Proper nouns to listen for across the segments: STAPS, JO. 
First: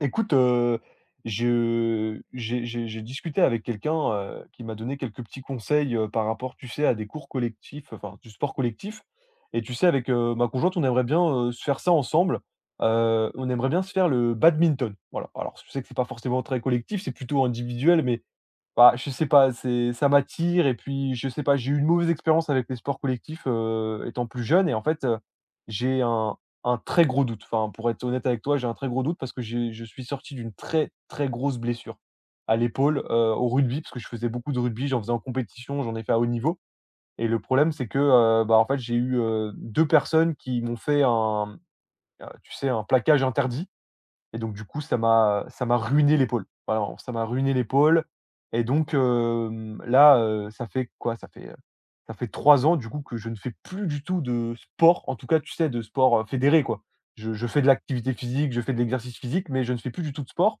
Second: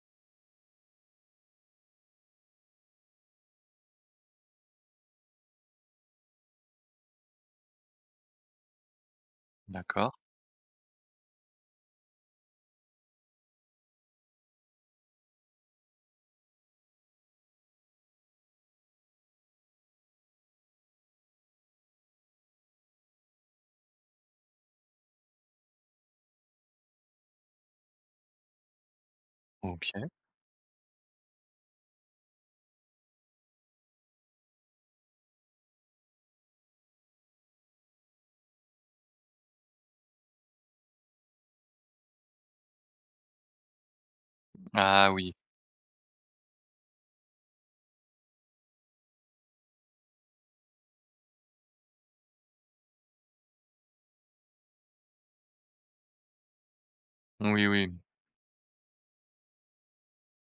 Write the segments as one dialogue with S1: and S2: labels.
S1: Écoute, je j'ai discuté avec quelqu'un, qui m'a donné quelques petits conseils, par rapport, tu sais, à des cours collectifs, enfin, du sport collectif et tu sais, avec,
S2: D'accord,
S1: ma conjointe, on aimerait bien, se faire ça ensemble. On aimerait bien se faire le badminton. Voilà, alors je sais que c'est pas forcément très collectif, c'est plutôt individuel, mais bah, je sais pas, c'est ça m'attire et puis je sais pas, j'ai eu une mauvaise expérience avec les sports collectifs, étant plus jeune et en fait, j'ai un très gros doute. Enfin, pour être honnête avec toi, j'ai un très gros doute parce que j'ai je suis
S2: OK.
S1: sorti d'une très, très grosse blessure à l'épaule, au rugby parce que je faisais beaucoup de rugby, j'en faisais en compétition, j'en ai fait à haut niveau et le problème c'est que, bah, en fait, j'ai eu, 2 personnes qui m'ont fait tu sais, un plaquage interdit. Et donc du coup, ça
S2: Ah oui,
S1: m'a ça m'a ruiné l'épaule. Voilà, vraiment, ça m'a ruiné l'épaule et donc là, ça fait quoi? Ça fait 3 ans du coup que je ne fais plus du tout de sport, en tout cas, tu sais, de sport, fédéré quoi. Je fais
S2: oui,
S1: de
S2: oui,
S1: l'activité physique, je fais de l'exercice physique, mais je ne fais plus du tout de sport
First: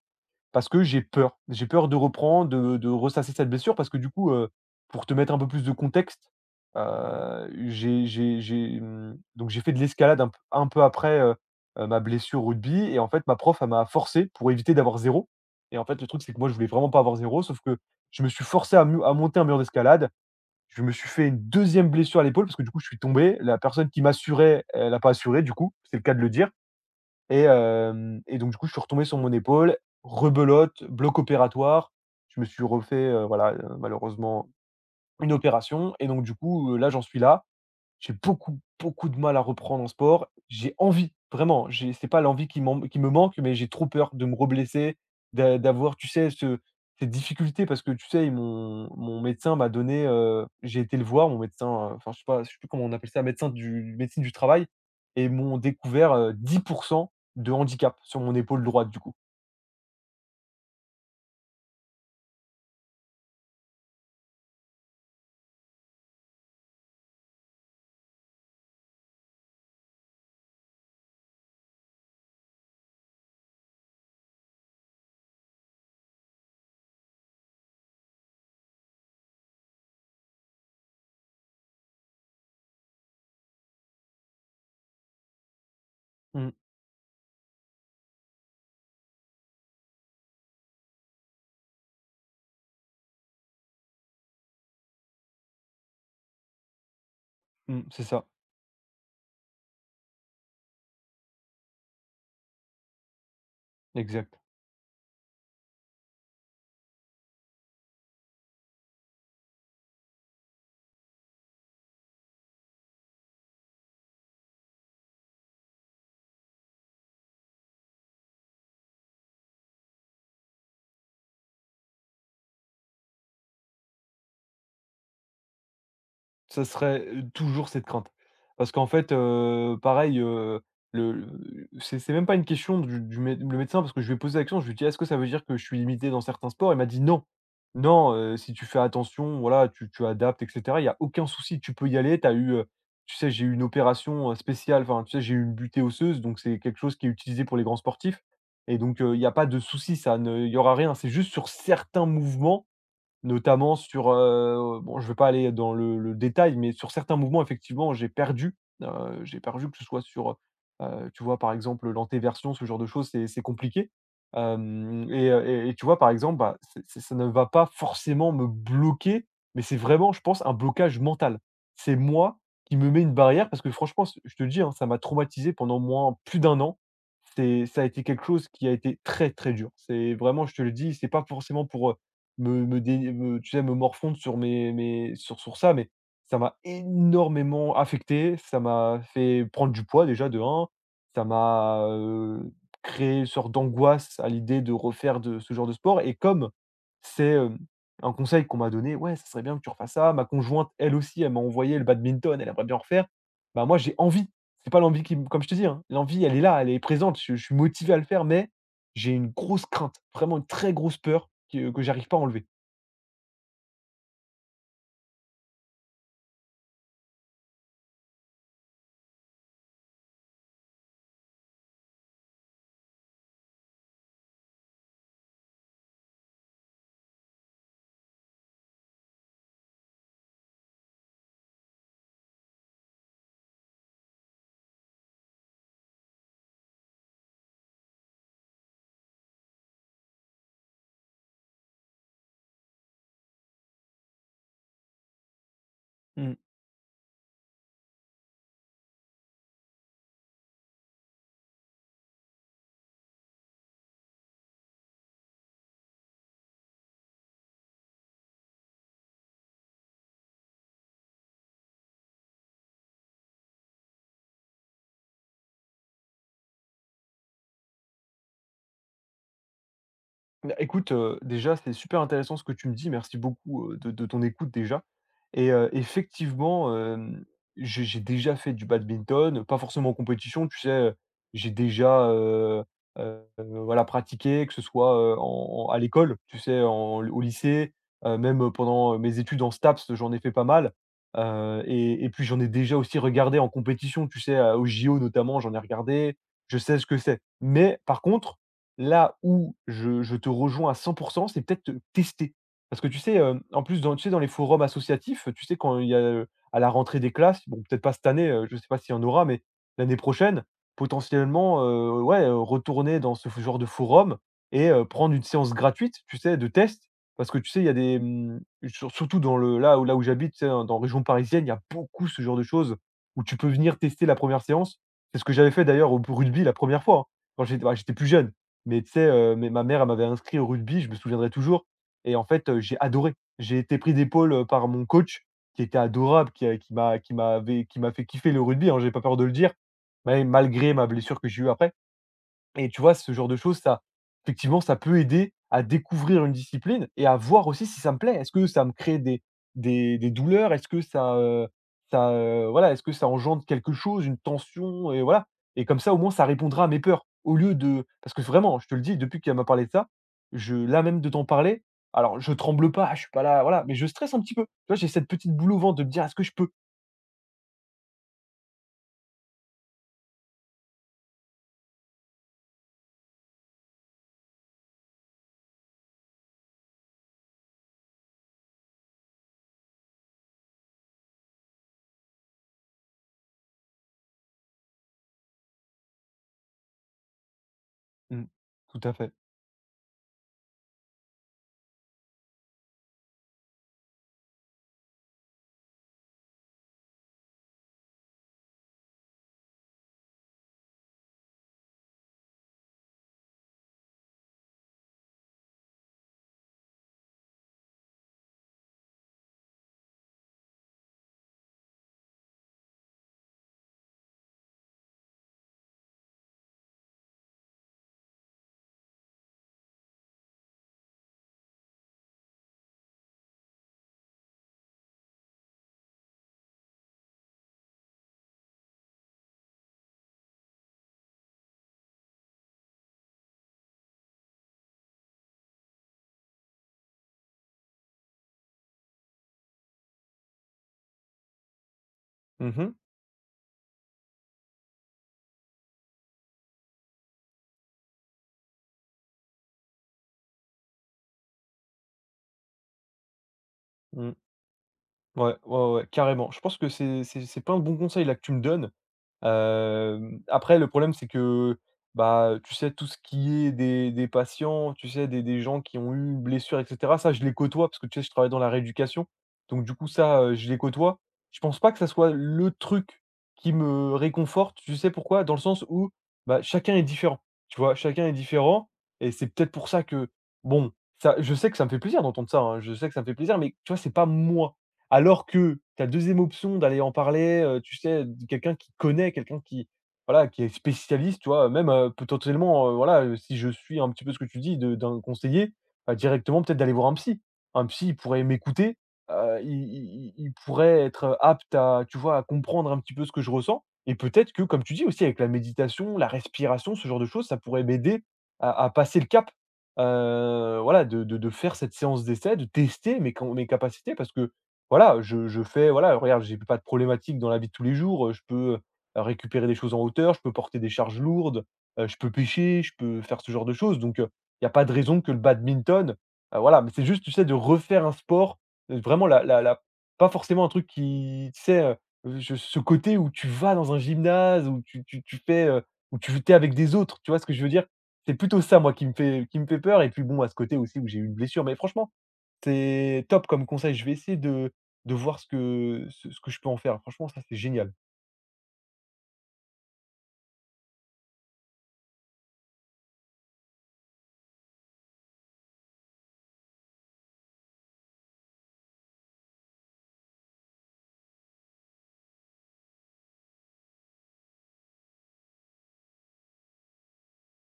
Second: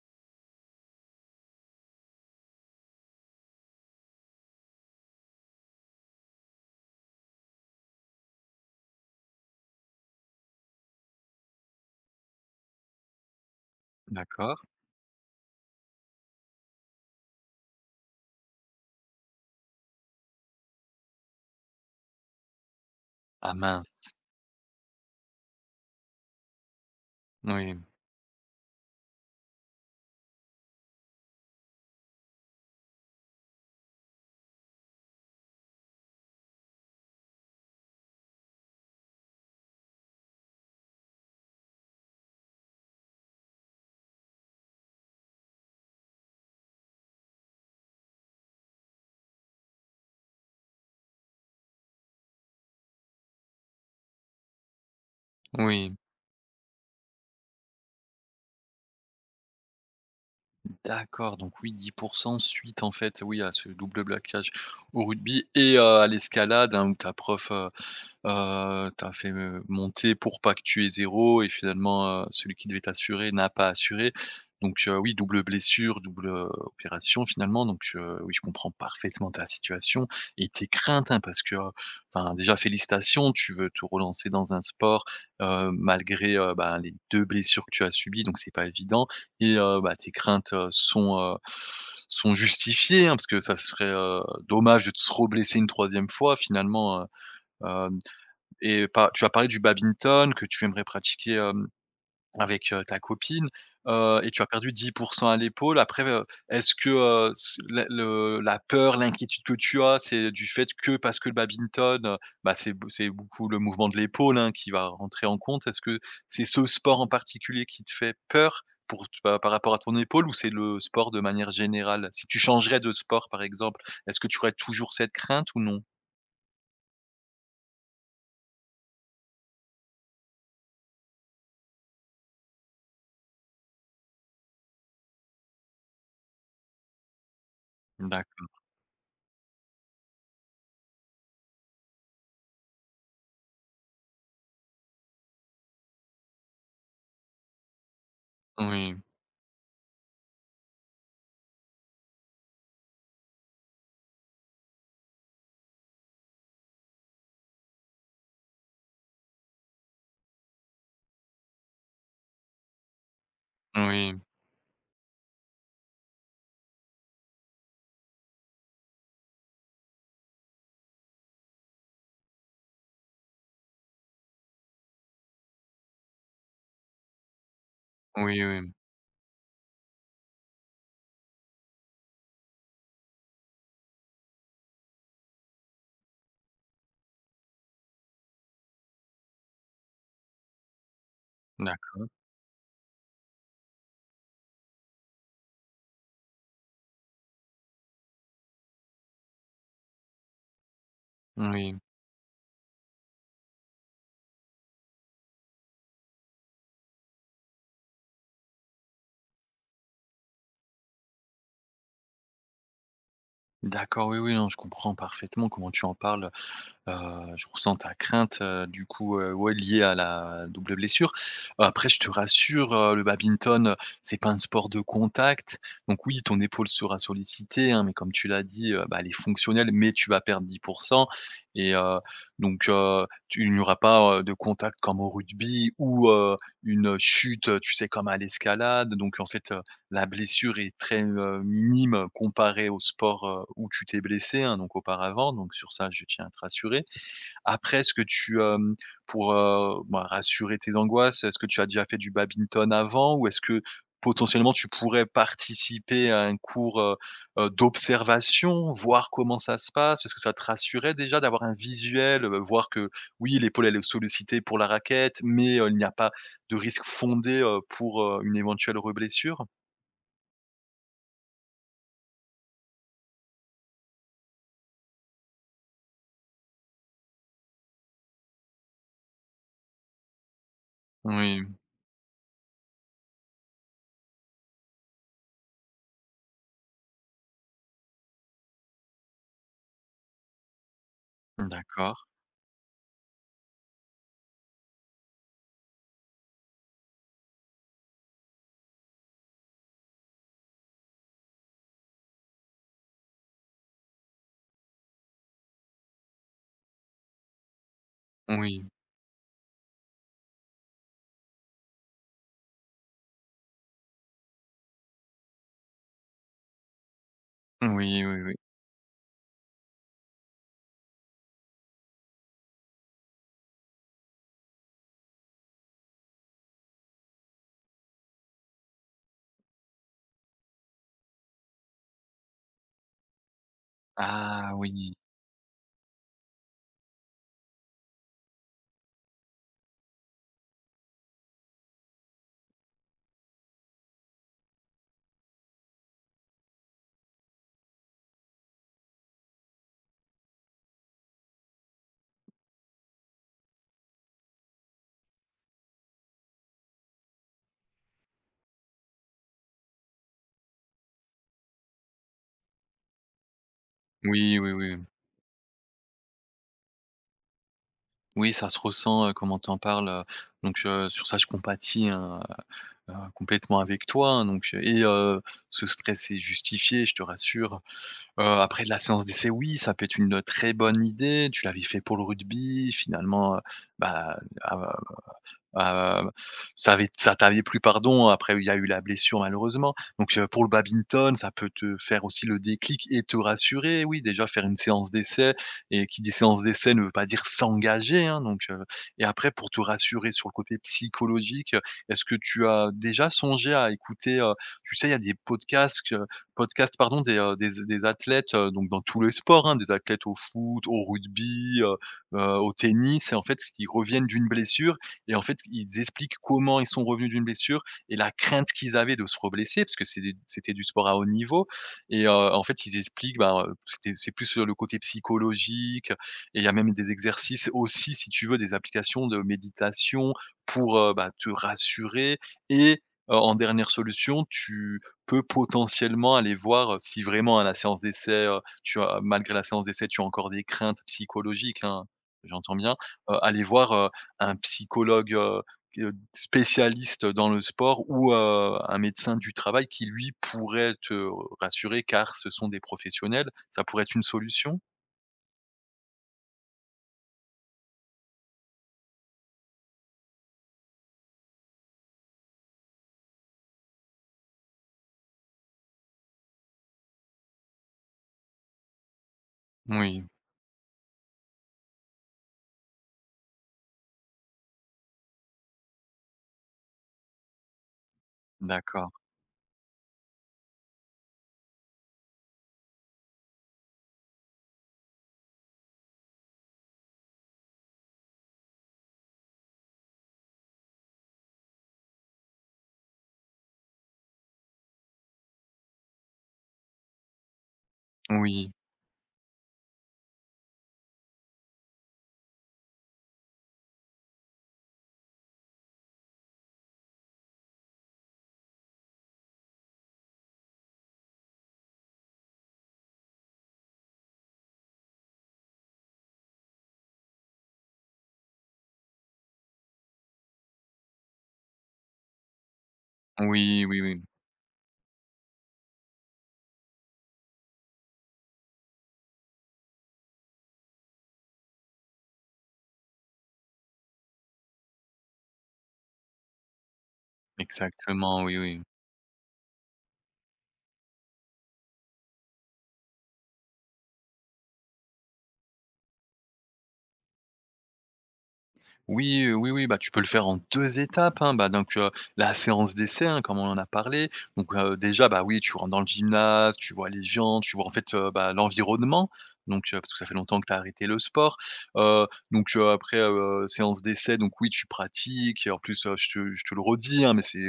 S1: parce que j'ai peur. J'ai peur de reprendre, de ressasser cette blessure parce que du coup, pour te mettre un peu plus de contexte, donc j'ai fait de l'escalade un peu après, ma blessure au rugby et en fait ma prof, elle m'a forcé pour
S2: d'accord.
S1: éviter d'avoir zéro. Et en fait le truc c'est que moi je voulais vraiment pas avoir zéro. Sauf que je me suis forcé à mu à monter un mur d'escalade. Je me suis fait une deuxième blessure à l'épaule parce que du coup je suis tombé.
S2: Ah
S1: La personne qui
S2: mince,
S1: m'assurait, elle a pas assuré du coup, c'est le cas de le dire et
S2: oui,
S1: hem et donc du coup, je suis retombé sur mon épaule, rebelote, bloc opératoire. Je me suis refait, voilà, malheureusement une opération et donc du coup, là, j'en suis là. J'ai beaucoup, beaucoup de mal à reprendre en sport. J'ai envie, vraiment, j'ai c'est pas l'envie qui me manque, mais j'ai trop peur de me reblesser, d'avoir, tu sais, ce cette difficulté parce que, tu sais, mon médecin m'a donné, j'ai été le voir, mon médecin, enfin, je sais pas, je sais plus comment on appelle ça, médecine du travail et m'ont
S2: oui,
S1: découvert, 10% de handicap sur mon épaule droite, du coup.
S2: d'accord, donc oui, 10% suite, en fait, oui, à ce double blocage au rugby et à l'escalade, hein, où ta prof, tu fait, monter pour pas que tu aies 0 et finalement, celui qui devait t'assurer n'a pas assuré. Donc, oui, double blessure, double, opération finalement. Donc, oui, je comprends parfaitement ta situation et tes craintes, hein, parce que, enfin déjà félicitations, tu veux te relancer dans un sport, malgré,
S1: Mmh,
S2: bah, les 2 blessures que tu as subies, donc c'est pas évident et bah, tes craintes, sont justifiées, hein, parce que ça serait, dommage de se reblesser une troisième fois finalement,
S1: mmh,
S2: heu
S1: c'est ça,
S2: et pas tu as parlé du badminton que tu aimerais pratiquer, avec, ta copine, et
S1: exact.
S2: tu as perdu 10% à l'épaule. Après, est-ce que, c la le la peur, l'inquiétude que tu as, c'est du fait que parce que le badminton, bah, c'est beaucoup le mouvement de l'épaule, hein, qui va rentrer en compte. Est-ce que c'est ce sport en particulier qui te fait peur pour t pa par rapport à ton épaule ou c'est le sport de manière générale? Si tu changerais de sport, par exemple, est-ce que tu aurais toujours cette crainte ou non?
S1: Ça serait, toujours cette crainte. Parce qu'en fait, pareil, le c'est même pas une question du mé le médecin parce que je lui ai posé la question, je lui ai dit: «Est-ce que ça veut dire que je suis limité dans certains sports?» Il m'a dit: «Non, non, si
S2: D'accord.
S1: tu fais attention, voilà, tu tu adaptes et cetera, il y a aucun souci, tu peux y aller, t'as eu, heu». Tu sais, j'ai eu une opération, spéciale, enfin, tu sais, j'ai eu une butée osseuse, donc c'est quelque chose qui est utilisé pour les grands sportifs et
S2: Oui.
S1: donc il y a pas de souci, ça ne il y aura rien. C'est juste sur certains mouvements. Notamment sur, bon je vais pas aller dans le détail, mais sur certains mouvements effectivement heu, j'ai perdu que ce soit sur, tu vois par exemple l'antéversion, ce genre de choses, c'est compliqué.
S2: Oui.
S1: Hem Et et tu vois par exemple, bah, c'est ça ne va pas forcément me bloquer, mais c'est vraiment je pense un blocage mental. C'est Moi qui me mets une barrière parce que franchement c je te le dis, hein, ça m'a traumatisé pendant moins plus d'un an. C'est ça a été quelque
S2: Oui,
S1: chose
S2: oui.
S1: qui a été très, très dur. C'est vraiment je te le dis, c'est pas forcément pour, me me dé me tu sais, me morfondre sur mes mes sur sur ça, mais ça m'a énormément affecté, ça m'a fait prendre du poids déjà de un. Ça m'a,
S2: D'accord.
S1: créé une sorte d'angoisse à l'idée de refaire de ce genre de sport et comme c'est, hem, un conseil qu'on m'a donné: «Ouais, ça serait bien que tu refasses ça». Ma conjointe, elle aussi, elle m'a
S2: Oui.
S1: envoyé le badminton, elle aimerait bien refaire. Bah, moi, j'ai envie, c'est pas l'envie qui me comme je te dis, hein, l'envie, elle est là, elle est présente, je suis motivé à le faire, mais j'ai une grosse crainte, vraiment une très grosse peur que j'arrive pas à enlever.
S2: D'accord, oui, oui, non, je comprends parfaitement comment tu en parles. Heu, je ressens ta crainte, du coup, ouais, liée à la double blessure. Après, je te rassure, le badminton, c'est pas un sport de contact. Donc oui, ton épaule sera sollicitée, hein, mais comme tu l'as dit, bah, elle est fonctionnelle, mais tu vas perdre 10%, et donc tu il n'y aura pas, de contact comme au rugby ou, une chute, tu sais, comme à l'escalade. Donc en fait, la blessure est très, minime comparée au sport, où tu t'es blessé, hein, donc auparavant, donc sur ça, je tiens à
S1: Mmh.
S2: te rassurer. Après, est-ce que tu, pour, bah, rassurer tes angoisses, est-ce que tu as déjà fait du badminton avant? Ou est-ce que potentiellement tu pourrais participer à un cours, d'observation, voir comment ça se passe? Est-ce que ça te rassurait déjà d'avoir un visuel, voir que oui, l'épaule, elle est sollicitée pour la raquette, mais, il n'y a pas de risque fondé, pour, une éventuelle reblessure?
S1: Bah, écoute, déjà, c'est super intéressant ce que tu me dis. Merci beaucoup, de ton écoute déjà et effectivement, j'ai déjà fait du badminton, pas forcément en compétition, tu sais?
S2: Oui.
S1: J'ai déjà, voilà, pratiqué, que ce soit, en en à l'école, tu sais? En au lycée, même pendant mes études en STAPS, j'en ai fait pas mal,
S2: D'accord.
S1: et puis j'en ai déjà aussi regardé en compétition, tu sais? À aux JO notamment, j'en ai regardé. Je sais ce que c'est. Mais par contre là où je te rejoins à 100%, c'est peut-être, tester. Parce que tu sais, en plus dans tu sais dans les forums associatifs, tu sais quand il y a, à la rentrée des classes, bon peut-être pas cette année, je ne sais
S2: Oui.
S1: pas s'il y en aura, mais l'année prochaine, potentiellement, ouais, retourner dans ce genre de forum et prendre une séance gratuite, tu sais, de test. Parce que tu sais, il y a des,
S2: Oui, oui, oui.
S1: surtout dans le là où j'habite, tu sais, hein, dans la région parisienne, il y a beaucoup ce genre de choses où tu peux venir tester la première séance. C'est ce que j'avais fait d'ailleurs au rugby la première fois, hein, quand j'étais plus jeune. Mais tu sais, ma mère, elle m'avait inscrit au rugby, je me souviendrai toujours et en fait, j'ai adoré. J'ai été pris d'épaule,
S2: Ah
S1: par mon
S2: oui.
S1: coach qui était adorable, qui a qui m'a qui m'avait qui m'a fait kiffer le rugby, hein, j'ai pas peur de le dire. Mais malgré ma blessure que j'ai eue après. Et tu vois, ce genre de choses, ça effectivement, ça peut aider à découvrir une discipline et à voir aussi si ça me plaît. Est-ce que ça me crée des douleurs? Est-ce que ça, voilà, est-ce que ça engendre quelque chose, une tension? Et voilà et comme ça, au moins, ça répondra à mes peurs. Au lieu de parce que vraiment, je te le dis, depuis qu'elle m'a parlé de ça, je là, même de t'en parler, alors je tremble pas, je suis pas là, voilà, mais je stresse un petit
S2: Oui,
S1: peu. Tu
S2: oui, oui.
S1: vois, j'ai cette petite boule au ventre de me dire: «Est-ce que je peux?»
S2: Oui, ça se ressent, comment tu en parles, donc sur ça je compatis, hein, complètement avec toi, hein, donc et ce stress est justifié, je te rassure. Après la séance d'essai, oui, ça peut être une, très bonne idée. Tu l'avais fait pour le rugby, finalement, bah, ah, Heu, ça t'avait plus pardon,
S1: Mmh.
S2: après il y a eu
S1: Tout
S2: la
S1: à fait.
S2: blessure malheureusement. Donc pour le badminton, ça peut te faire aussi le déclic et te rassurer. Oui, déjà faire une séance d'essai et qui dit séance d'essai ne veut pas dire s'engager, hein, donc et après pour te rassurer sur le côté psychologique, est-ce que tu as déjà songé à écouter, tu sais, il y a des podcasts pardon, des athlètes, donc dans tous les sports, hein, des athlètes au foot, au rugby, au tennis et en fait, qui reviennent d'une blessure et en fait, ils expliquent comment ils sont revenus d'une blessure et la crainte qu'ils avaient de se reblesser, parce que c'était du sport à haut niveau. Et en fait, ils expliquent, ben, c'est plus sur le côté psychologique et il y a même des exercices aussi, si tu veux, des applications de méditation pour, bah, te rassurer et en dernière solution, tu peux potentiellement aller voir, si vraiment à la séance d'essai, tu as malgré la séance d'essai, tu as encore des craintes psychologiques, hein, j'entends
S1: Mmh mh.
S2: bien, aller voir, un psychologue, spécialiste dans le sport ou, un médecin du travail qui lui pourrait te rassurer car ce sont des professionnels, ça pourrait être une
S1: Mmh.
S2: solution?
S1: Ouais, ouais, ouais, ouais, carrément. Je pense que c'est plein de bons conseils là que tu me donnes. Après le problème c'est que, bah, tu sais, tout ce qui est des patients, tu sais, des gens qui ont eu une blessure et cetera, ça je les côtoie parce que tu sais, je travaille dans la rééducation. Donc du coup
S2: Oui,
S1: ça, je les côtoie. Je pense pas que ça soit le truc qui me réconforte, tu sais pourquoi? Dans le sens où, bah, chacun est différent, tu vois? Chacun est différent
S2: d'accord.
S1: et c'est peut-être pour ça que bon, ça je sais que ça me fait plaisir d'entendre ça, hein, je sais que ça me fait plaisir mais tu vois, c'est pas moi. Alors que ta deuxième option d'aller en parler, tu sais, de quelqu'un qui connaît, quelqu'un qui, voilà, qui est spécialiste, tu vois? Même, potentiellement, voilà, si je suis un petit peu ce que tu dis de d'un conseiller, bah, directement peut-être d'aller voir un psy. Un psy, il pourrait
S2: Oui.
S1: m'écouter, il pourrait être, apte à, tu vois, à comprendre un petit peu ce que je ressens et peut-être que, comme tu dis aussi, avec la méditation, la respiration, ce genre de choses, ça pourrait m'aider à passer le cap, voilà, de faire cette séance d'essai, de tester mes capacités. Parce que, voilà, je fais voilà, regarde, j'ai pas de problématique dans la vie de tous les jours, je peux, récupérer des choses en hauteur, je peux porter des charges lourdes, je peux pêcher, je peux faire ce genre de
S2: Oui,
S1: choses
S2: oui,
S1: donc
S2: oui.
S1: il y a pas de raison que le badminton, voilà, mais c'est juste, tu sais, de refaire un sport, vraiment la la la pas forcément un truc qui, tu sais, je ce côté où tu vas dans un gymnase, où tu fais, où tu t'es avec des autres, tu vois ce que je veux dire? C'est
S2: Exactement, oui,
S1: plutôt ça,
S2: oui.
S1: moi, qui me fait peur et puis bon, à ce côté aussi où j'ai eu une blessure mais franchement, c'est top comme conseil. Je vais essayer de voir ce que je peux en faire. Franchement, ça, c'est génial.
S2: Oui, oui, oui, bah, tu peux le faire en 2 étapes, hein. Bah, donc, la séance d'essai, hein, comme on en a parlé. Donc, déjà, bah, oui, tu rentres dans le gymnase, tu vois les gens, tu vois, en fait, bah, l'environnement. Donc, parce que ça fait longtemps que tu as arrêté le sport. Donc, après, séance d'essai, donc oui, tu pratiques et en plus, je te le redis, hein, mais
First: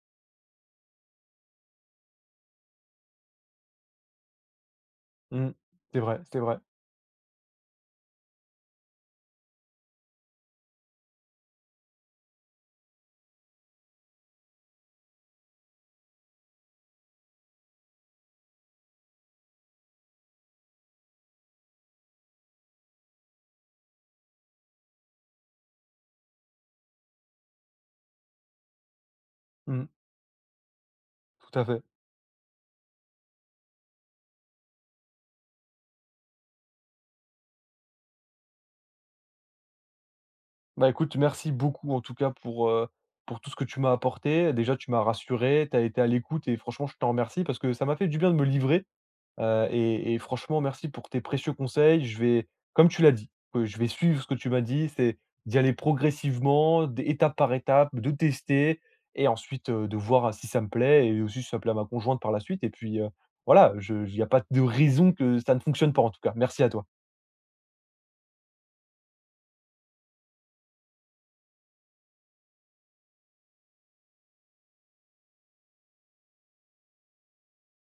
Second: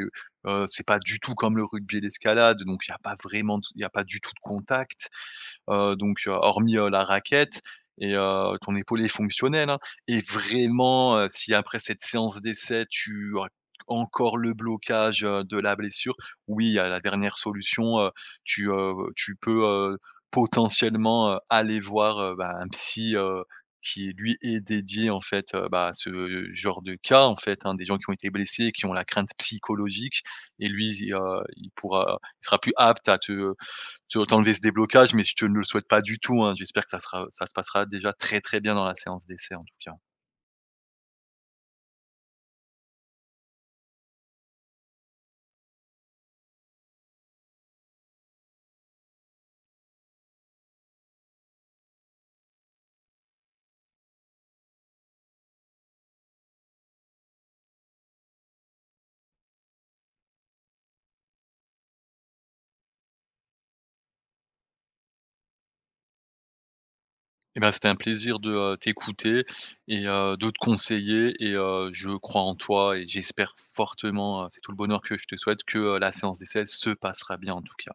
S2: c'est pas du tout comme le rugby et l'escalade, donc il y a pas vraiment il y a pas du tout de contact
S1: Mmh. C'est
S2: donc
S1: vrai, c'est vrai.
S2: hormis, la raquette et ton épaulé fonctionnel, hein et vraiment, si après cette séance d'essai, tu as encore le blocage, de la blessure, oui, il y a la dernière solution, tu peux, potentiellement, aller voir, bah, un psy, qui lui est dédié en fait, bah, à ce genre de cas en fait, hein. Des gens qui ont été blessés, qui ont la crainte
S1: Mmh.
S2: psychologique et lui,
S1: Tout à
S2: il
S1: fait.
S2: pourra il sera plus apte à te tu vois, t'enlever ce déblocage, mais je te ne le souhaite pas du tout, hein. J'espère que ça se passera déjà très, très bien dans la séance d'essai, en tout cas.
S1: Bah, écoute, merci beaucoup en tout cas pour tout ce que tu m'as apporté. Déjà, tu m'as rassuré, tu as été à l'écoute et franchement, je t'en remercie parce que ça m'a fait du bien de me livrer. Et franchement, merci pour tes précieux conseils. Je vais, comme tu l'as dit, je vais suivre ce que tu m'as dit, c'est d'y aller progressivement, d étape par étape, de tester et ensuite, de voir si ça me plaît et aussi si ça plaît à ma conjointe par la suite et puis, voilà, il n'y a pas de raison que ça ne fonctionne pas en tout cas. Merci à toi.
S2: Eh ben, c'était un plaisir de, t'écouter et de te conseiller et je crois en toi et j'espère fortement, c'est tout le bonheur que je te souhaite, que, la séance d'essai se passera bien, en tout cas.